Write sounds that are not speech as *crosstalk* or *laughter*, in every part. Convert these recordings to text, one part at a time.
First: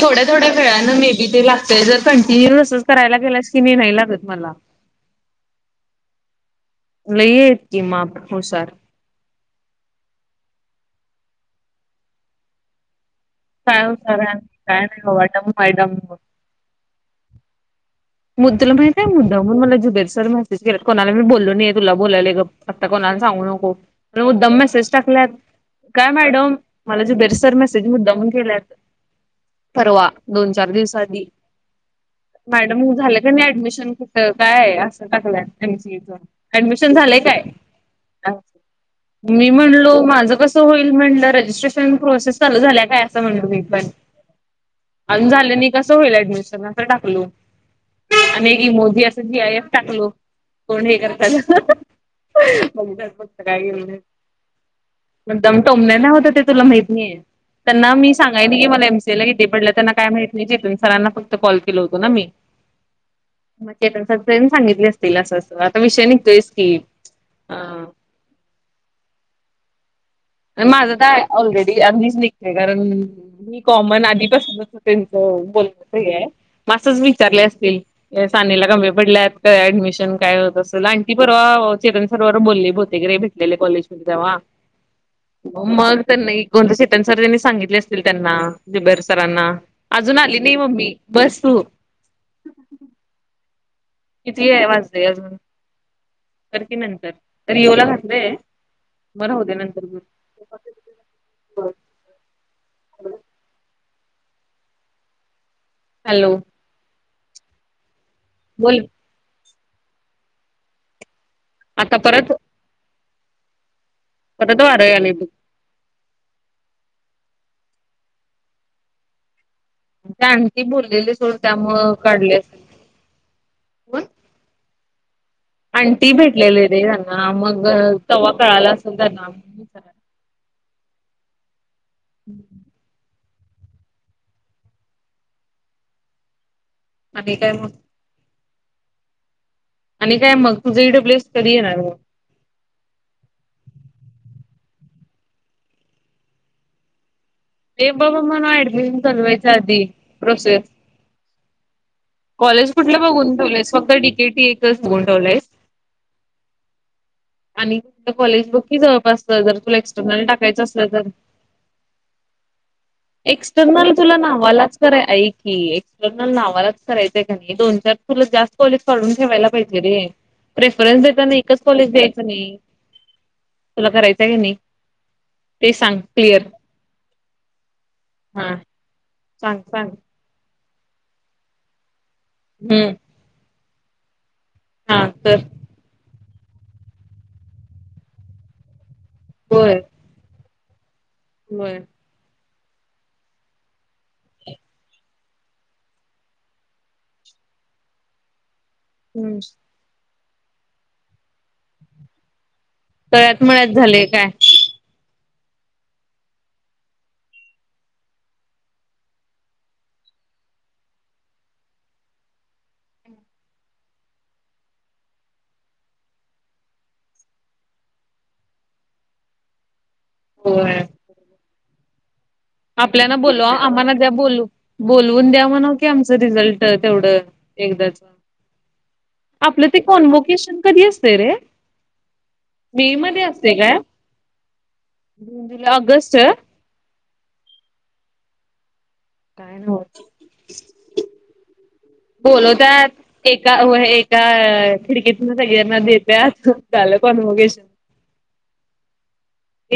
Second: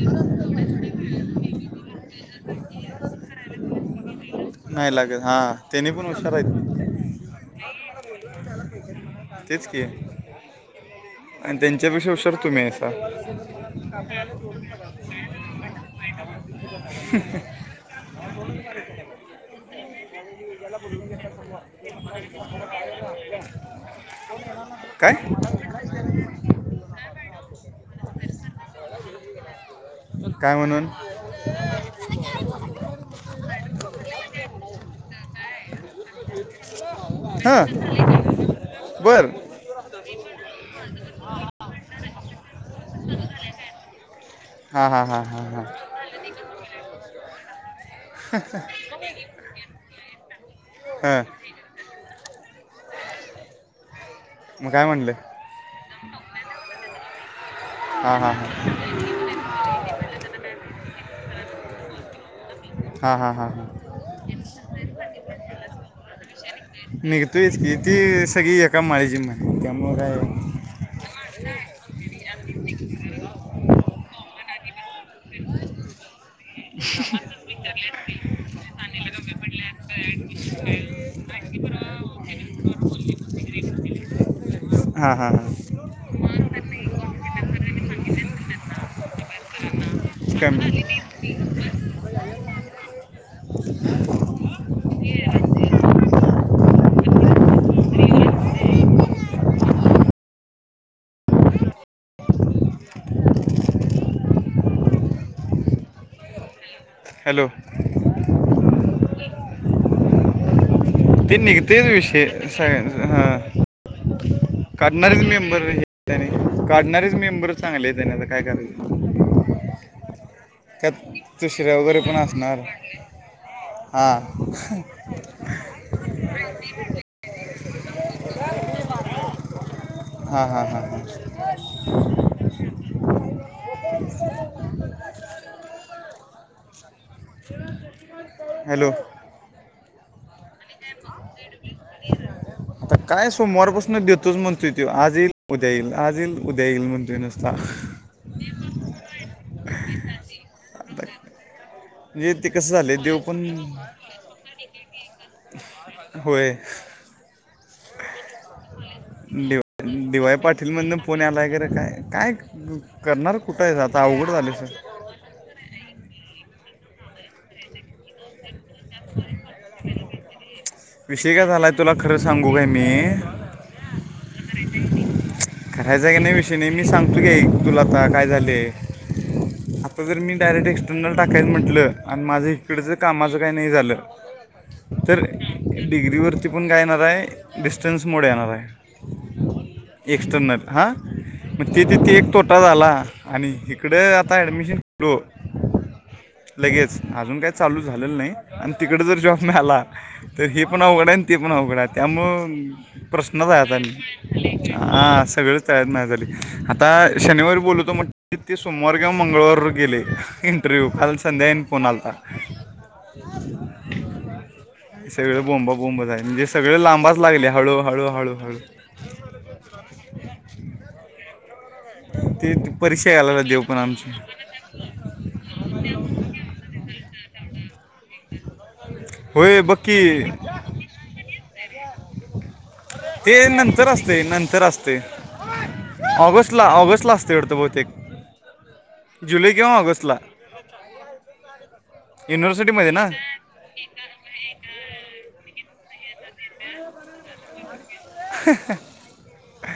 थोड्या थोड्या maybe ते लागतय जर कंटिन्यूयसचं करायला गेलास की नी नाही लागत. मला नाही लागत हा त्यानी पण हुशार आहेत. लई आहेत की माप हुशार तेच की आणि त्यांच्यापेक्षा हुशार तुम्ही आहीसा. काय हुशार आहे काय नाही बाबा डम हाय डम. *unintelligible* मग तुला माहित आहे मुद्दामहून मला जुबेर सर मेसेज केल्यात कोणाला मी बोलल नाहीये तुला बोलालोय गप आता कोणा कोणाला सांगू नको मला मुद्दाम मेसेज काय टाकल्यात काय मॅडम मला जुबेर सर मेसेज मुद्दामहून केल्यात. परवा दोन काय चार म्हणून दिवसाआधी मॅड मग झालं का नायं ऍडमिशन कुठं काय असं टाकलं एम सी ए च ऍडमिशन झालंय काय? हां बर मी म्हणलो माझं कस होईल म्हटलं रजिस्ट्रेशन प्रोसेस चालु झाल्या काय असं म्हणल मी पण हां हां हां अजुन हां झालं हां नाही कस होईल ऍडमिशन आसा टाकलं आणि एक ईमोजी असं जी आय एफ टाकलो कोण हे हां करतात. *unintelligible* मग काय म्ह मुद्दाम टोमण नायं होत ते तुला माहित नाहीय. त्यांना मी हां हां सांगाय हां नाही की मला एम सी ए ला किती पडलं त्यांना काय माहीत नाही चेतन सरांना फक्त कॉल केलं होत ना मी हां हां हां हां मग चेतन सरनं सांगितले असतील असं अस आता विषय निघतोयच की, निघतोयच की अ ती सगळी एका माळेची मनी माझं तर आ ऑलरेडी आधीच निघतय कारण मी कॉमन आधीकचं त्यांचं बोलचं हे हाय म असच विचारले असतील या सानिला कमी पडल्यात काय ऍडमिशन काय कस आंटी पर्वा हो चेतन सरवर बोलली बहुतेक भेटलेले रे कॉलेज देवा हां हां हां मंग त्याना इकवण्यासाठी पण सर त्यांनी सांगितले असतील त्यांना जुबेर सरांना अजून आली नाही कमी मम्मी बस तू ते वाजले अजून कर की नंतर तर येवला घातलंय म राहूदे नंतर बोलू बरं हॅलो हॅलो बोल ते निघतेच आता परत विषयं सग हां परत वारं यालय काढणारीच बघ मेंबर हे आणि काढणारीच मेंबर चांगलेयत आणि आता काय करायच आंटी त्यात बोललेली सोड तिसऱ्या त्यामुळं वगैरे पण काढले असणार असेल हा आणंटी भेटलेली रे त्यांना मग तवा कळाल असेल त्यांना विचारयला हां हां हां हां *inaudible* आणि काय मग हॅलो. आणि काय मग तुझं ईडब्ल्यू एस कधी येणार मग? आता काय, सोमवारपासून देतोच म्हण- तोय त्यो, आज येईल, उद्या येईल, आज येईल उद्या येईल म्हणतोय नुसतं. हे बाबा मना ऍडमिशन चालवायच आधी प्रोसेस- ते कॉलेज कसं झाले कुठलं देव बघून पण ठेवलंयस? फक्त डी के टी एकच बघून ठेवलयस? होय. आणि कुठलं कॉलेज बघून - जवळपासच जर दिव तुला एक्सटर्नल दिवाय टाकायचं पाटील असलं मधनं तर. फोन आलाय का रे काय काय करणार कुठं आहे ल आता तुला अवघड झाले नावालाच कराय आहे की एक्सटर्नल नावालाच- करायचंय का नाही दोन चार तुला जास्त कॉलेज काढून ठेवायला पाहिजे रे. प्रेफरन्स विषय देताना काय एकच झालाय कॉलेज तुला खरं द्यायचं सांगू नाही. काय मी तुला करायचं की नाही? ते सांग करायच की नाही क्लिअर विषय नाही. मी सांगतो का तुला आता काय हा झालेय- सांग सांग. डायरेक्ट एक्स्टर्नल टाकायला म्हटलं आणि माझं इकडच हम्म कामाचं काही नाही झालं- हा तर? डिग्रीवरती पण काय येणार आहे? डिस्टन्स मोड येणार आहे. होय एक्स्टर्नल- हा. मग होय तेिथे ते एक *unintelligible* झाला आणि इकडें आता ॲडमिशन घेतलो- लगेच. अजून काही चालू झालेलं नाही. आणि तिकड जर हम्म जॉब मिळाला. तर हे पण अवघड आहे आणि ते पण अवघड आहे त्यामुळे- तळ्यात प्रश्नच आहे आता मळ्यात झालेय काय आणि आ- सगळ च तळ्यात मळ्यात झालं. आता शनिवारी बोलवतो म्हटल तर ते सोमवार किंवा मंगळवार वर गेले. इंटरव्ह्यू. काल संध्याकाळी फोन आलता. सगळे बोंबा बोंबच आहे. म्हणजे सगळे लांबायच लागलय हळू हळू हळू. ते ते परीक्षा आपल्याला घालायला बोलवा. देव पण आम्हाना द्या आमची बोल -बोलवून द्या की म्हणाव आमचं रिझल्ट तेवढं. एकदाच. होय आपलं बग ते की. कॉन्वोकेशन कधी असते रे मे मध्ये ते असते काय नंतर असतय. नंतर असतय. जून जुलै ऑगस्ट काय ला. ऑगस्टला असतय वाटत बहुतेक. जुलै किंवा ऑगस्टला- बोलवत्यात. युनिव्हर्सिटीमध्ये ना एका एका खिडकीतून सगळ्यांना देत- ब झालं कॉनवगेशन. *inaudible*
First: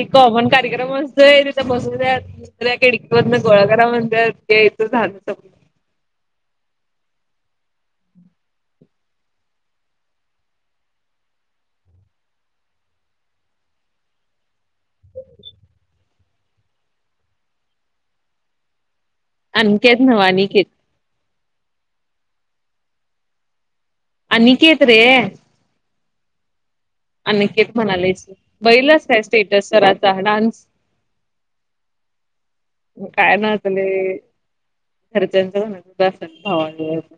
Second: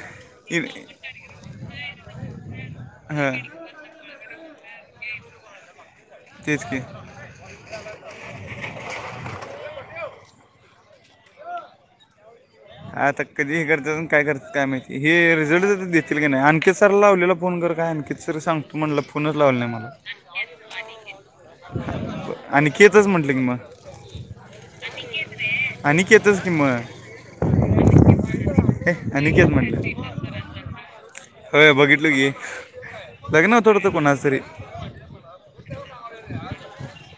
एक कॉमन इन- कार्यक्रम असतोय. तिथे बसून *unintelligible* खिडकी मधन हं गोळा करा म्हणतात. यचं झालं सगळ. तेच की. आता कधी हे करतात? काय करतात? काय माहिती? हे रिझल्टच- का नाही. आणखी सरला लावलेला फोन कर. काय आणखी सर सांगतू म्हटलं- पुनच लावलं नाही मला अनिकेत नव्ह अनिकेत आणि केचच म्हंटले की मग- अनिकेत रे. तेच की म. अनिकेेत म्हणालेत सर. बघितलंस काय अनिकेत स्टेटस म्हटलं सराचं -डान्स- होय. बघितलं की काय लग्न होत नाचलय कोणाच तरी. घरच्यांच *unintelligible* म्हणा भावाबिवाच.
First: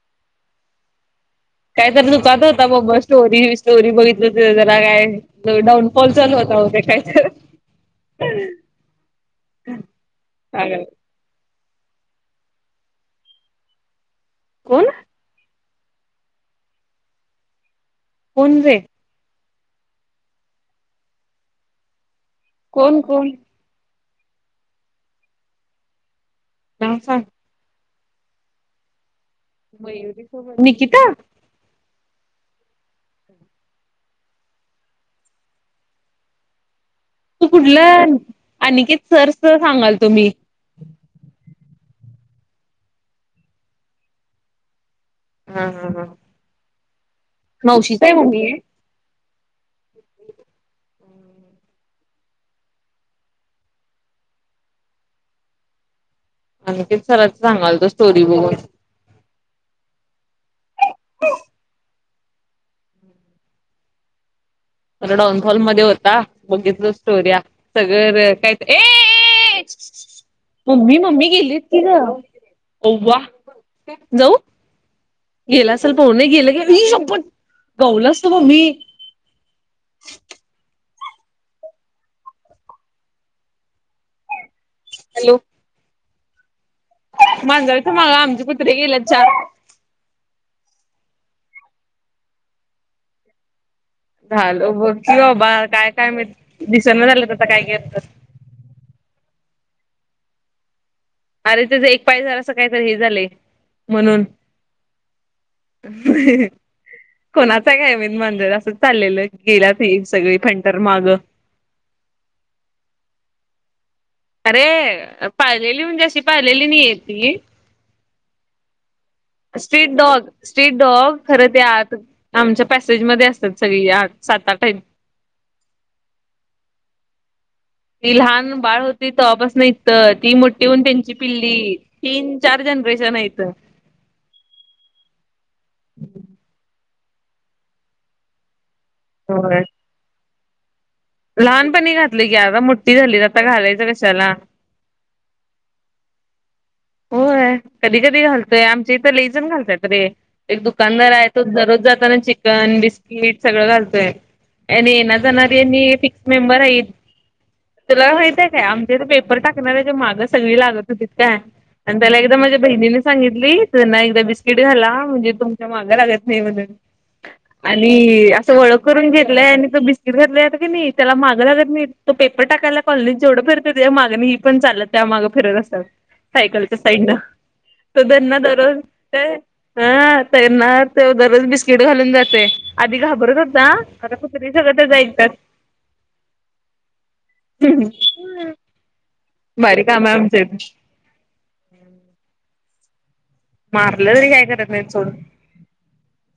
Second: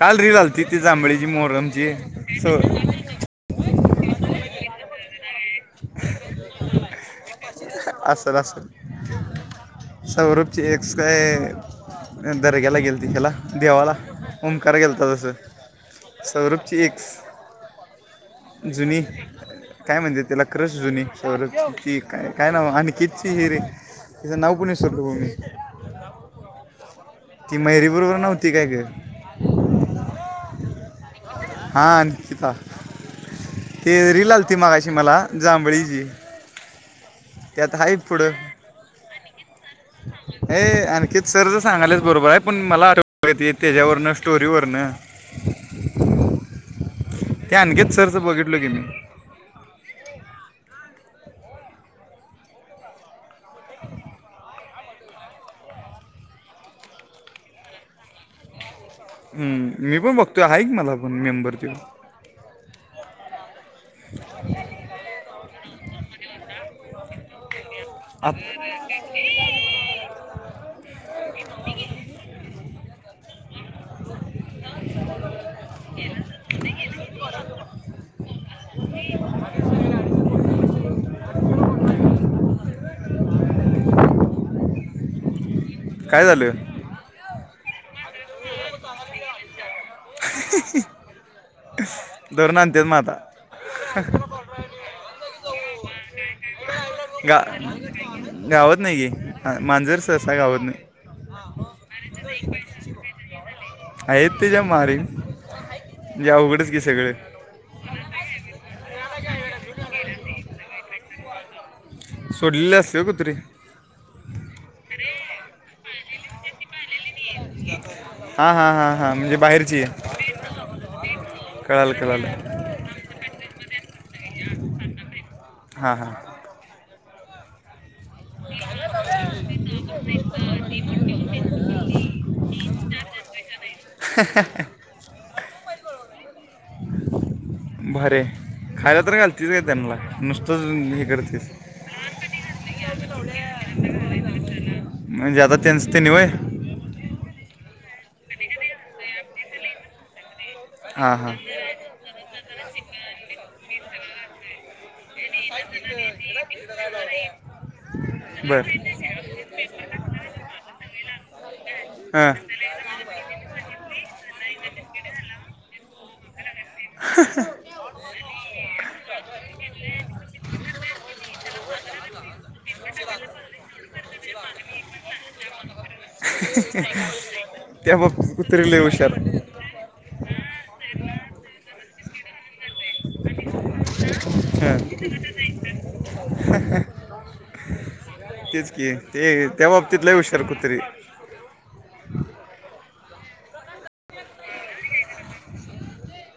काल रिल आली ति ती जांभळी- *unintelligible* होता मग स्टोरी स्टोरी बघितलं हो त जला काय- डाउनफॉल चालू होता होते काय तर? असल असल. सौरपभची सांगाल एक्स काय- दर्ग्याला गेल तिखेला देवाला. ओंकार कोण गेलता तस- सौरभची एक्स. कोण रे जुनी- काय म्हणजे? त्याला क्रश जुनी काय नाव कोण अनिकेतची कोण हि रे- इथ नवपुणेशवरभूमी नाव सांग ती मैरी बरोबर नव्हती काय ग मयू निकिता हा नििता ते रि लाल त मागाशी मला जांभळीची तू त्यात आहे कुठलं पुढं अनिकेत सर स सांगाल तुम्ही हे आणखी सर तर सांगालाच बरोबर आहे पण मला आठवती त्याच्यावरन स्टोरीवरन हम हम् हम ते आणखीच सरचं बघितल की मी आणख सरच सांगाल तो स्टोरी बघ हम्म मी पण बघतोय आहे क मला पण मेंबर ते डाऊन हॉल मध्ये होता बघितलं स्टोरया सगळं आत काय मम्मी मम्मी गेलीत की ग ववा जाऊ गेला असेल पह नाही गेलं क मी शपट गहला असतो म मी *inaudible* *inaudible* *inaudible* हॅलो काय झालं मांजवथं मागा आमचे कुत्रे गेलेत चार ोरण अतेच मााता झाल बोलती बा काय काय मि गा गावत नाही गी मांजर सरसा गावत नाही अरे त्याचा एक पाय झाला अस काहीत हे झाले म्हणून आहेत त्याच्या मारीन म्हणजे अवघडच की सगळे कोणाचा काय मेनमांजर अस चाललेलं गेला त सगळी फंटर माग सोडले अस कुतरीे अरे पाहिलेली म्हज्या अशी पाहिलेली नाहीय ती हा हा हा स्ट्रीट डॉग स्ट्रीट डॉग खरं ते कळालं आत कळालं आमच्या पॅसेजमध्येध्ये असतात सगळी आत सात आठई हां हा. ती लहान बाळ होती तवा पासून इथ ती मोठी होऊन त्यांची पिल्ली तीन चार जण. *unintelligible* *inaudible* भारीय खायला तर घालतीस का होय त्यांला नुसतंच. करतीस लहानपणी घातले की आता मोठठी झाली आता घालायच कशाला? म्हणजे आता त्यांच तेनी होय. होय कधी कधी घालतोय आमचे इथ लेईजण घालत्यात रे. एक दुकानदार हां आहे हां तो दररोज जाताना चिकन, बिस्किट. जाणारी आणि फिक्स मेंबर आहेत. तुला माहितय काय बरं आमच्या इथ पेपर टाकणाऱ्याच्या मागं सगळी लाग आणि त्याला हां एकदा माझ्या बहिणीने सांगितली त्यांना एकदा बिस्किट घाला म्हणजे तुमच्या मागं लागत नाही म्हणून. ह. आणि असं ओळख करून घेतलंय आणि तो बिस्किट घातला का नाही त्याला माग लागत नाही तो पेपर. टाकायला कॉलणीत जेवढं फिरतय त्याच्या मागन ही पण चालत त्या मागं फिरत असत्यात बग सायकल. साईडन त्या तो बाबतीत त्यांना कुत्री दररोज लय हुशार ह. त्याना तो दररोज बिस्किट घालून जातोय. आधी घाबरत होता आता कुत्री सगळं हां त्याच ऐकत्यात. तेच की. ते त्या बारीक बाबतीत काम लय आहे आमच्या हुशार इथे कुत्री. मारलं तरी काय करत नाही सोड.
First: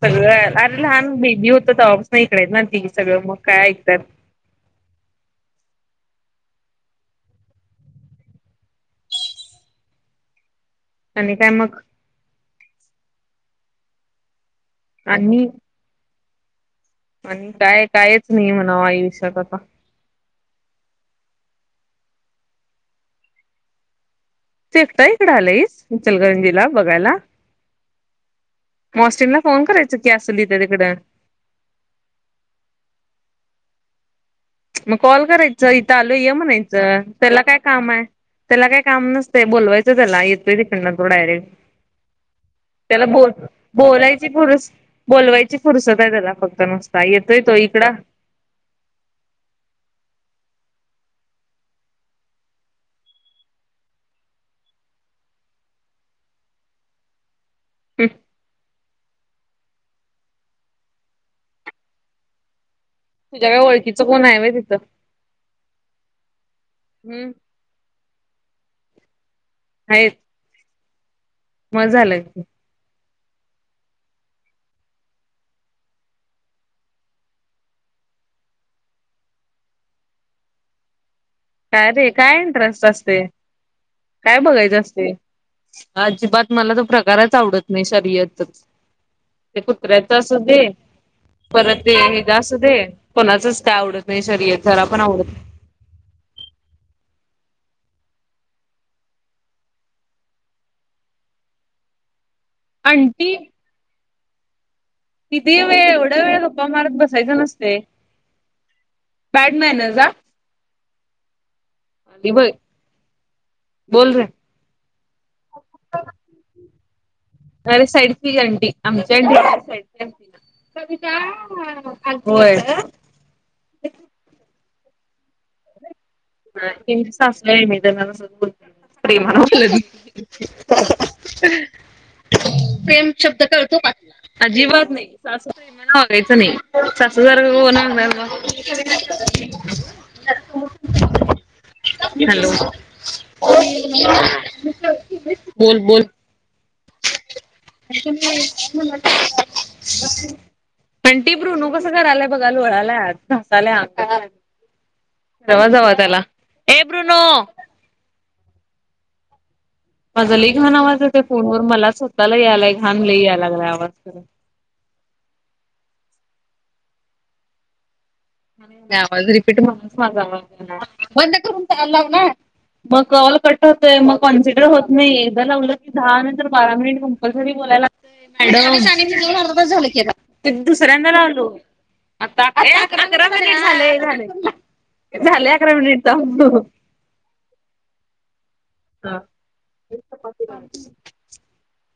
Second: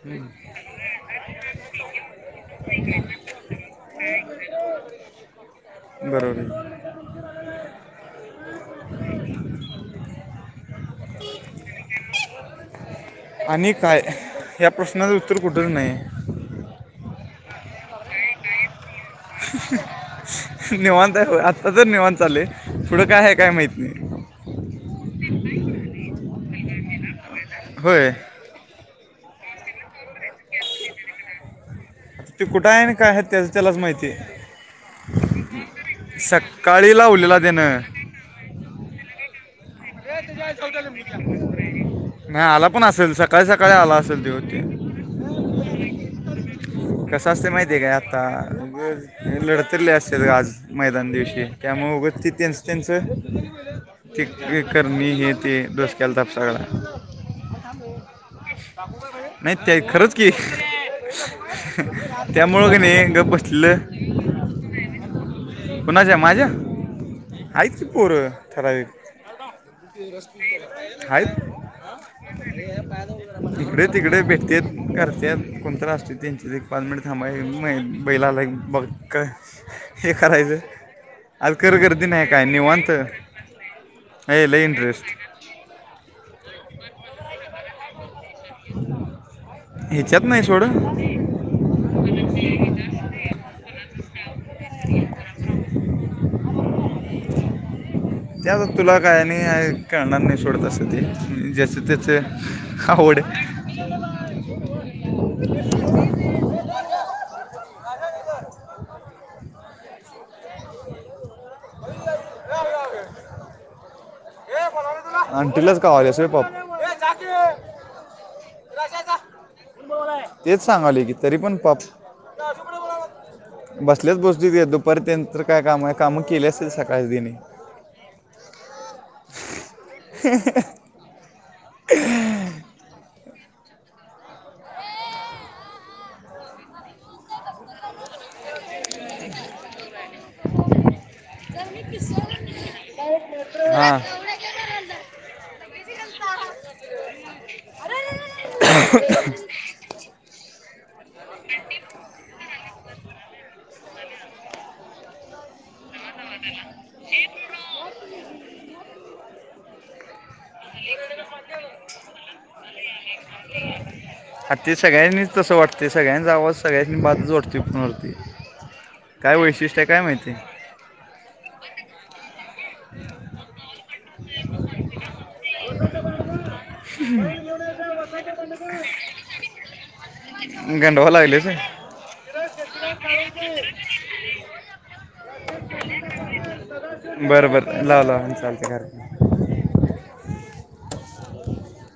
सगळं अरे लहान बेबी होतं तवा पासून इकडे आहेत ना ती सगळं मग काय ऐकतात. *inaudible* बरोबर. आणि काय मग? आणि काय ह्या प्रश्नाचं उत्तर आणि कुठच नाही. आणि काय कायच नाही म्हण आयुष्य निवांतय बग आता निवांत चालय पुढं काय आहे काय माहित नाही. तू एकटा इकडं आलंयस इचलकरंजीला बघायला? होय ऑस्टिनला फोन करायच की असल तिकडं. ते कुठं आहे आणि काय आहेत त्याच त्यालाच माहितीय. मग कॉल करायचं इथं आलो ये सकाळी म्हणायचं लावलेला त्याला काय देणं काम आहे. त्याला काय काम नसतंय बोलवायचं त्याला येतोय तिकंडन तो डायरेक्ट. नाही आला पण त्याला असेल बोल सकाळी सकाळी आला असेल बोलायची ते फुरस होते बोलवायची फुरसत आहे त्याला फक्त. नुसता कसं येतोय असतय तो माहिती आहे काय इकडं आता लढत उतरले अस आज मैदान दिवशी त्यामुळ उगच ती त्यांचं त्यांचं ते एक. कर मी हे ते डोसक्याला ताप सगळा. ह. नाही ते खरच की. त्यामुळे. म हंगा तुझ्या काय बसलं. ओळखीचं कोण आहे व्हय तिथं कुणाच्या माझ्या हम्म आहेतच की पोर ठरावीक. आहेत *unintelligible* मग झालय. इकड तिकडे भेटत्यात करत्यात कोणतर असत्यात त्यांचे पाच मिनिट थांबा बैलाला. लाई बघ का हे करायचं. आज कर काय गर्दी रे नाही काय इंटरेस्ट निवांत असतय? काय हे लय बघायचं इंटरेस्ट असतय अजिबात मला तर प्रकारच आवडत नाही शर्यत. ते कुत्र्याच ह्याच्यात असू नाही सोड दे. परत ते हे ह्यज असुदे कोणाचच काय आवडत नाही शर्यत जरा पण आवडत नाही. *inaudible* त्या तुला काय नाही कळणार नाही सोडत अस ते जसे त्याचे आवड अंटी किती व एवढा वेळ गप्पा मारत बसायच नसते. बॅडमॅनज आदीि भाई बोल रे. आणि टिल्लच कावाल पाप अरे साईड आंटी आमची तेच अँटी सांगाले की तरी पण पाप हो. जाके बसल्याच गोष्टीच दुपर् त्यांच काय काम आहे. कामं केली असेल सकाळी दिने असल्याय मीोल *unintelligible* प्रेम शब्द करळतो. अजिबात नाही सासमाना वागायचं नाही सास जारखं कोणगणार ह हॅलो हा. बोल बोल. *unintelligible* पण ती प्रुनू कसं करायलाय बघाल वळाल्यासा. रवाज वाातला हे ब्र न माझा लि घाण आवाज यता फोनवर मला स्वतःला यायलाय घाण ल यायला लागलाय आवाज करून. आ ते सगळ्यांनीच तसं वाटते सगळ्यांच आवाज सगळ्यांनी बाजूच वाटते फोन वरती नाही आवाज रिपीट म्हणच माझा माहिती आवाज बंद करून चाललाव ना. मग कऑल कट होतय मग कॉन्सिडर होत नाही एकदा लावलं की दहा नंतर बारा मिनिट कंपलसरी बोलायला लागड झा गंडवा दुसऱ्यांदा लागलेच लावलो. आडेकंग झा झा. बर बर ला लाव चाल. ह.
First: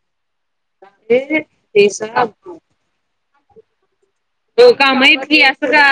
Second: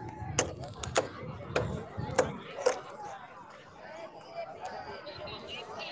अ तेस हो कामहत कि असं का?